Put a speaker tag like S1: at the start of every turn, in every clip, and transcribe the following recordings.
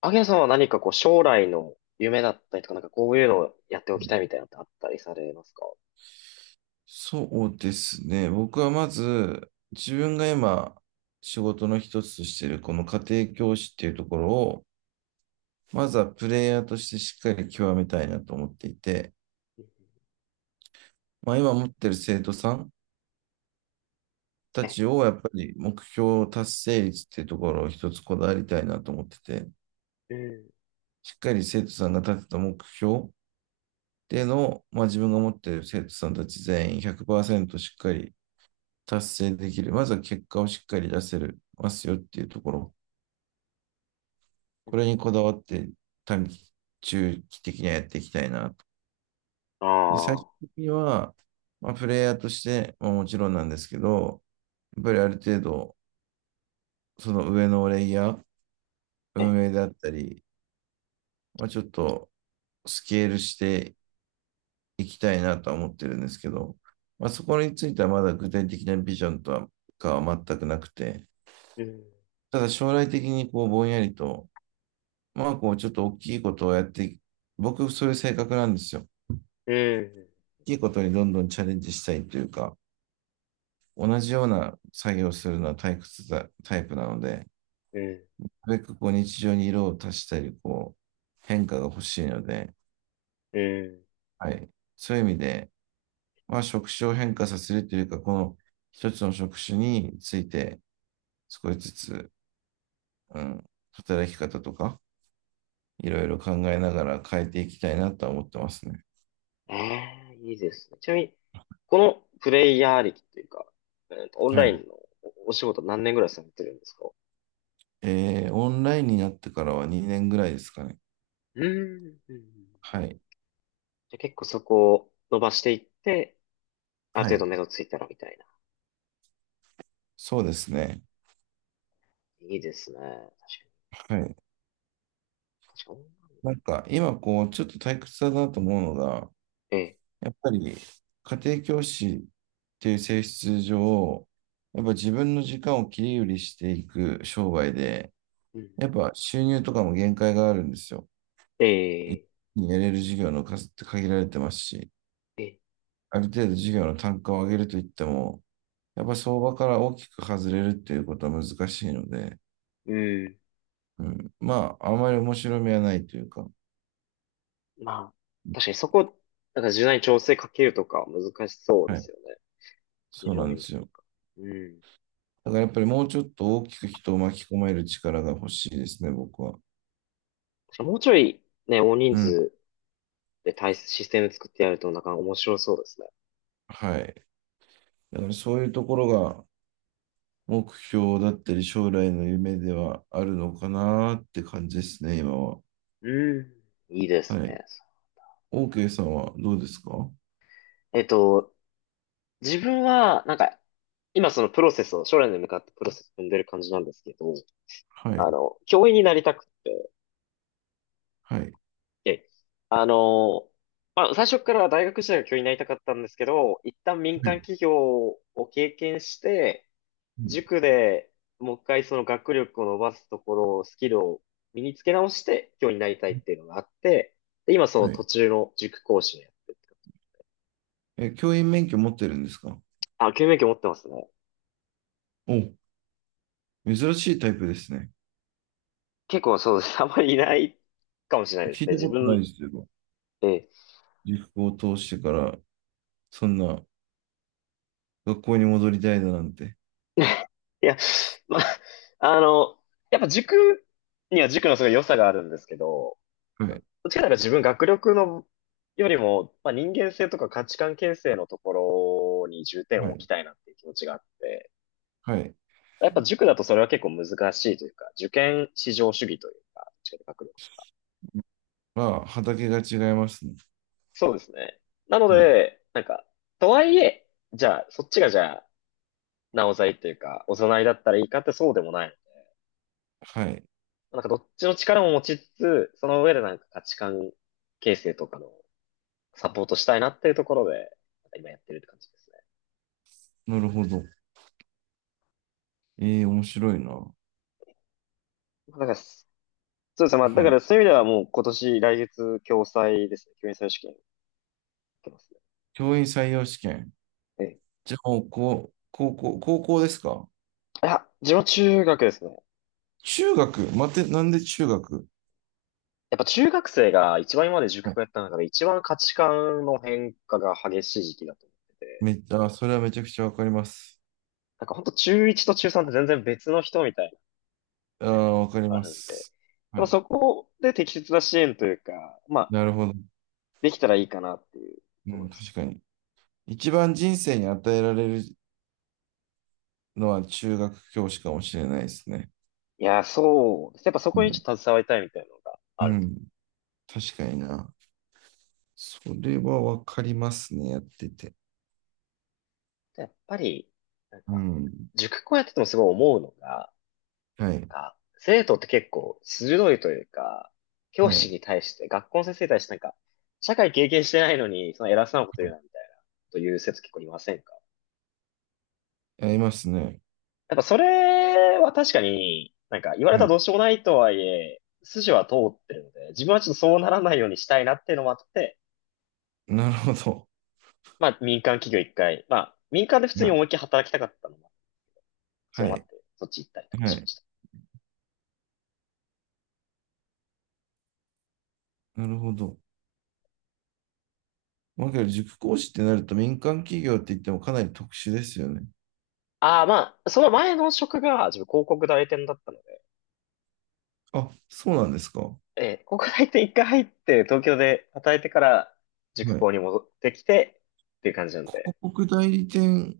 S1: アゲさんは何かこう将来の夢だったりとか、なんかこういうのをやってお
S2: は
S1: きた
S2: い。
S1: いみたいなのってあったりされますか？
S2: そうですね。僕はまず、自分が今、仕事の一つとしている、この家庭教師っていうところを、まずはプレイヤーとしてしっかり極めたいなと思っていて、まあ、今持ってる生徒さんた
S1: え、
S2: ちを、やっぱり目標達成率っていうところを一つこだわりたいなと思ってて、
S1: うん、
S2: しっかり生徒さんが立てた目標での、まあ、自分が持っている生徒さんたち全員100%しっかり達成できる。まずは結果をしっかり出せるますよっていうところ。これにこだわって短期、中期的にはやっていきたいなと。で、最終
S1: あ
S2: 的には、まあ、プレイヤーとして、まあ、もちろんなんですけど、やっぱりある程度、その上のレイヤー、
S1: あ、え、
S2: 運営であったり、まあ、ちょっとスケールしていきたいなとは思ってるんですけど、まあ、そこについてはまだ具体的なビジョンとはかは全くなくて、
S1: うん、
S2: ただ将来的にこうぼんやりと、まあこうちょっと大きいことをやって、僕そういう性格なんですよ。大
S1: うん、
S2: きいことにどんどんチャレンジしたいというか、同じような作業をするのは退屈だタイプなので、
S1: うん、
S2: なるべくこう日常に色を足したり、こう変化が欲しいので、
S1: うん。
S2: はい。そういう意味で、まあ職種を変化させるというか、この一つの職種について少しずつ、うん、働き方とか、いろいろ考えながら変えていきたいなとは思ってますね。
S1: ええ、いいですね。ちなみに、このプレイヤー歴というか、オン
S2: は
S1: ライ
S2: い。
S1: ンのお仕事何年ぐらいされてるんですか？
S2: オンラインになってからは2年ぐらいですかね。
S1: うん、うん、うんうん。
S2: は
S1: じ
S2: い。
S1: ゃあ結構そこを伸ばしていって、ある
S2: は
S1: 程度
S2: い。
S1: 目処ついたらみたいな。
S2: そうですね。
S1: いいですね。確か
S2: はい。
S1: に、確かに。
S2: なんか、今、こう、ちょっと退屈だなと思うのが、
S1: ええ。
S2: やっぱり、家庭教師っていう性質上、やっぱ自分の時間を切り売りしていく商売で、
S1: うん。
S2: やっぱ収入とかも限界があるんですよ。一
S1: ええ。
S2: 気にやれる事業の数って限られてますし、
S1: で、
S2: ある程度事業の単価を上げるといっても、やっぱ相場から大きく外れるっていうことは難しいので、
S1: うん。
S2: うん、まあ、あまり面白みはないというか、
S1: まあ、確かにそこ、なんか柔軟に調整かけるとかは難しそうで
S2: は
S1: す
S2: い、
S1: よね。非
S2: そう
S1: 常
S2: なん
S1: にとい
S2: です
S1: う
S2: よ。
S1: か。うん。
S2: だからやっぱりもうちょっと大きく人を巻き込める力が欲しいですね、僕は。
S1: 確かにもうちょい、ね、大人
S2: うん、
S1: 数で対システム作ってやるとなんか面白そうですね。
S2: はい。だからそういうところが目標だったり将来の夢ではあるのかなって感じですね、今は。
S1: うん。いいです
S2: はい。
S1: ね。
S2: OK さんはどうですか？
S1: えっと、自分は、なんか、今そのプロセスを、将来に向かってプロセスを踏んでる感じなんですけど、
S2: はい、
S1: あの、教員になりたくて、
S2: はい、
S1: え、あの、まあ、最初から大学時代は教員になりたかったんですけど、一旦民
S2: は
S1: 間
S2: い、
S1: 企業を経験して、
S2: うん、
S1: 塾でもう一回その学力を伸ばすところを、スキルを身につけ直して教員になりたいっていうのがあって、で、今その
S2: は
S1: 途
S2: い。
S1: 中の塾講師をやってるって感じ。
S2: え、教員免許持ってるんですか？
S1: あ、教員免許持ってますね。
S2: お、珍しいタイプですね。
S1: 結構そうです。あんまりいないかもしれないです
S2: 聞い
S1: ね。
S2: た
S1: 自
S2: ことない
S1: 分、
S2: ですよ。
S1: ええ。
S2: 塾を通してから、そんな学校に戻りたいだなんて。
S1: いや、まあ、あの、やっぱ塾には塾のすごい良さがあるんですけど、
S2: はい、
S1: どっちかというとな自分学力のよりも、まあ、人間性とか価値観形成のところに重点
S2: は
S1: を置
S2: い、
S1: きたいなっていう気持ちがあって、
S2: はい。
S1: やっぱ塾だとそれは結構難しいというか、受験至上主義というか、どっちかというと学力と。
S2: まあ、畑が違いますね。
S1: そうですね。なの
S2: はい、
S1: で、なんか、とはいえ、じゃあ、そっちがじゃあ、なおざいというか、おざなりだったらいいかってそうでもない。
S2: はい。
S1: なんかどっちの力も持ちつつ、その上でなんか価値観形成とかのサポートしたいなっていうところで、なんか今やってるって感じですね。
S2: なるほど。ええ、面白いな。
S1: なんかそうですね。まあ、だか
S2: はい。
S1: らそういう意味ではもう今年、来月、共済ですね。教員採用試験受けますね。
S2: 教員採用試験。
S1: ええ。
S2: じゃあ、もう、こう、高校、高校ですか？
S1: いや、自分は中学ですね。
S2: 中学待って、なんで中学？
S1: やっぱ中学生が一番今まで塾
S2: はい。
S1: をやった中で一番価値観の変化が激しい時期だと思ってて、
S2: めっちゃ、あそれはめちゃくちゃわかります。
S1: なんか本当中1と中3って全然別の人みたいな
S2: ああ、わ
S1: と
S2: かり
S1: こあ
S2: ま
S1: るんで、やっ
S2: す。は
S1: ぱ
S2: い。
S1: そこで適切な支援というか、まあ、
S2: なるほど。
S1: できたらいいかなっていう
S2: う
S1: ところ
S2: ん、
S1: です。
S2: 確かに。一番人生に与えられるのは中学教師かもしれないですね。
S1: いや、そうです。やっぱそ
S2: う
S1: こにち
S2: ん。
S1: ょっと携わりたいみたいなのが
S2: う
S1: ある。
S2: ん。確かにな。それはわかりますね。やってて。
S1: でやっぱり、なん
S2: う
S1: か、
S2: ん。
S1: 塾校やっててもすごい思うのが、
S2: はい。
S1: 生徒って結構鋭いというか、教
S2: は
S1: 師
S2: い。
S1: に対して、学校の先生に対してなんか、社会経験してないのに、その偉そうなこと言うな、みたいな、という生徒結構いませんか？
S2: やりますね。
S1: やっぱそれは確かに、なんか言われた
S2: は
S1: らど
S2: い。
S1: うしようもないとはいえ、筋は通ってるので、自分はちょっとそうならないようにしたいなっていうのもあって、
S2: なるほど。
S1: まあ民間企業一回、まあ民間で普通
S2: は
S1: に
S2: い。
S1: 思いっきり働きたかったのも、それ
S2: は
S1: もあっ
S2: い。
S1: て、そっち行ったりとか
S2: は
S1: しま
S2: い。
S1: した。
S2: なるほど。まあ、けど塾講師ってなると民間企業って言ってもかなり特殊ですよね。
S1: ああ、まあ、その前の職が自分広告代理店だったので、
S2: あ、そうなんですか。は
S1: 高校入って一回入って、東京で働いてから塾校に
S2: い。
S1: 戻ってきて、っていう感じなんで。
S2: 広告代理店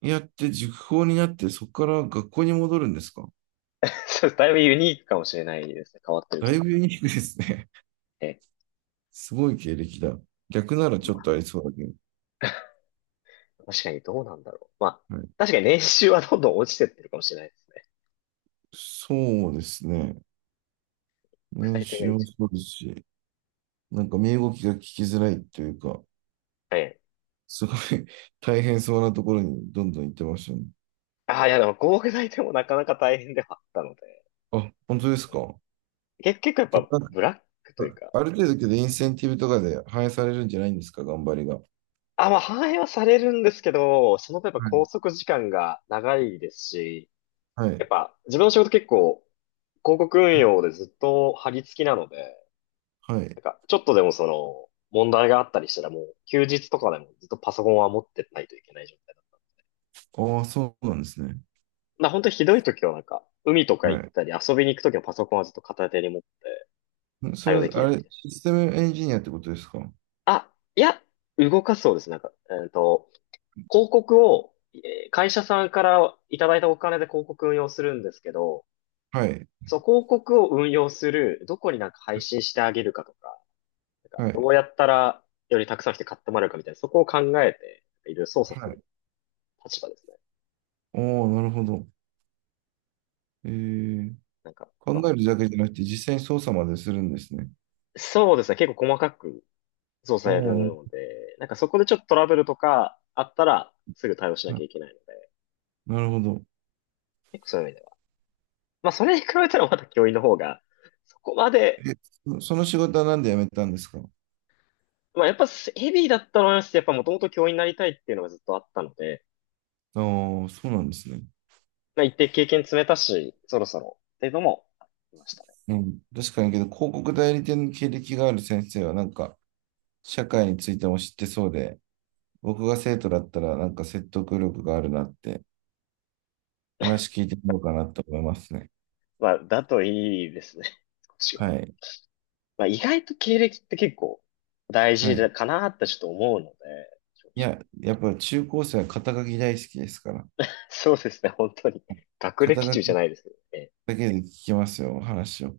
S2: やって塾講になって、そこから学校に戻るんですか？
S1: そうだいぶユニークかもしれないですね。変わってる
S2: だ
S1: とい
S2: い
S1: う
S2: ぶ
S1: か。
S2: ユニークですね。
S1: え
S2: すごい経歴だ。逆ならち
S1: ま
S2: ょっ
S1: あ
S2: とありそうだけど。
S1: 確かにどうなんだろう。まあ、
S2: はい、
S1: 確かに年収はどんどん落ちてってるかもしれないですね。
S2: そうですね。
S1: 国
S2: 年
S1: 際点が
S2: 収
S1: 一
S2: も
S1: 応。
S2: そうですし、なんか身動きが聞きづらいというか、
S1: え
S2: すごい 大変そうなところにどんどん行ってましたね。
S1: ああ、いやでも国際点もなかなか大変ではあったので。
S2: あ、本当ですか。
S1: 結構やっ
S2: で、
S1: ぱ
S2: なんか
S1: ブラックというか、
S2: ある程度けどインセンティブとかで反映されるんじゃないんですか、頑張りが。は
S1: あ、まあ反映はされるんですけど、その分やっぱ拘束時間が長いですし、やっ
S2: い。
S1: ぱ自分の仕事結構広告運用でずっと張り付きなので、
S2: は
S1: な
S2: い。
S1: んか、ちょっとでもその、問題があったりしたらもう、休日とかでもずっとパソコンは持ってないといけない状態だ。
S2: ああ、そうなんですね。
S1: まあ本当にひどい時はなんか、海とか行っ
S2: は
S1: たり遊びに行く時のパソコンはずっと片手に持って
S2: い。そ
S1: 対
S2: れ
S1: 応でき
S2: は、
S1: る
S2: あ
S1: ようにみ
S2: れ、
S1: たい
S2: システムエンジニアってことですか？
S1: な。あ、いや、動かすそうです。なんか、広告を、会社さんからいただいたお金で広告運用するんですけど、
S2: はい。
S1: そう、広告を運用する、どこになんか配信してあげるかとか、なんか
S2: は
S1: ど
S2: い。
S1: うやったらよりたくさん来て買ってもらえるかみたいな、そこを考えて、いろいろ操作す
S2: は
S1: る
S2: い。
S1: 立場ですね。
S2: おお、なるほど。えー、
S1: なんか、
S2: 考
S1: まあ、
S2: えるだけじゃなくて実際に操作までするんですね。
S1: そうですね。結構細かく操
S2: お
S1: 作やる
S2: お、
S1: ので、なんかそこでちょっとトラブルとかあったら、すぐ対応しなき
S2: な、
S1: ゃいけないので、
S2: なるほど。
S1: 結構そういう意味では。まあ、それに比べたらまだ教員の方が、そこま
S2: え、
S1: で、
S2: その仕事はなんで辞めたんですか？
S1: まあ、やっぱヘビーだったのはありますし、やっぱもともと教員になりたいっていうのがずっとあったので、
S2: ああー、そうなんですね。
S1: まあ、一定経験積めたし、そろそろ、っていうのもありましたね。
S2: うん、確かにけど、広告代理店の経歴がある先生は、なんか、社会についても知ってそうで、僕が生徒だったら、なんか説得力があるなって、話聞いてみようかなと思いますね。
S1: まあ、だといいですね。少しは。
S2: はい。
S1: まあ、意外と経歴って結構大
S2: は
S1: 事だ
S2: い。
S1: かなってちょっと思うので、正
S2: いや、
S1: 直。
S2: やっぱり中高生は肩書き大好きですから、
S1: そうですね、本当に。学
S2: 肩
S1: 歴
S2: 書
S1: 中
S2: き
S1: じゃないですけどね。
S2: だけで聞きますよ、話を。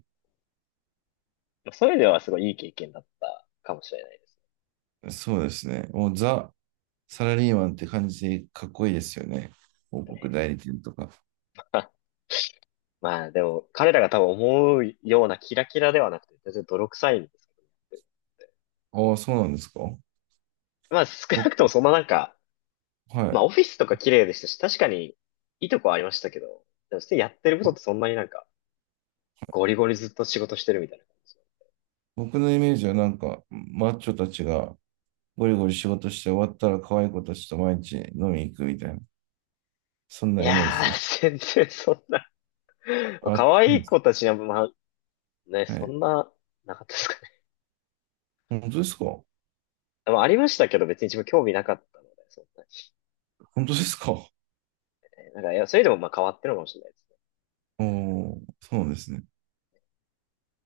S1: まあそういう意味ではすごいいい経験だったかもしれないです
S2: そうですね。もうザ・サラリーマンって感じでかっこいいですよね。広告
S1: ね。
S2: 代理店とか。
S1: まあでも、彼らが多分思うようなキラキラではなくて、全然泥臭いんですけど。
S2: ああ、そうなんですか。
S1: まあ少なくとも
S2: 僕、
S1: そんななんか、
S2: は
S1: まあ
S2: い。
S1: オフィスとか綺麗でしたし、確かにいいとこはありましたけど、でも普通にやってるこ
S2: ぼ
S1: とってそんなになんか、ゴリゴリずっと仕事してるみたいな感じ。
S2: 僕のイメージはなんか、マッチョたちがゴリゴリ仕事して終わったら可愛い子たちと毎日飲みに行くみたいな、そん
S1: い
S2: なイメー
S1: や
S2: ジです。
S1: ー、全然まあ
S2: あ、そ
S1: 可愛
S2: うで
S1: い
S2: す。
S1: 子たちには、まあ、ね、
S2: は
S1: そ
S2: い。
S1: んな、なかったですかね。
S2: 本当ですか？本
S1: まあ、ありましたけど、別に自分興味なかったので、そうなんです
S2: 当ですか？
S1: ねなんか、いや、それでもまあ変わってるのかもしれないです。
S2: おー、そうなんですね。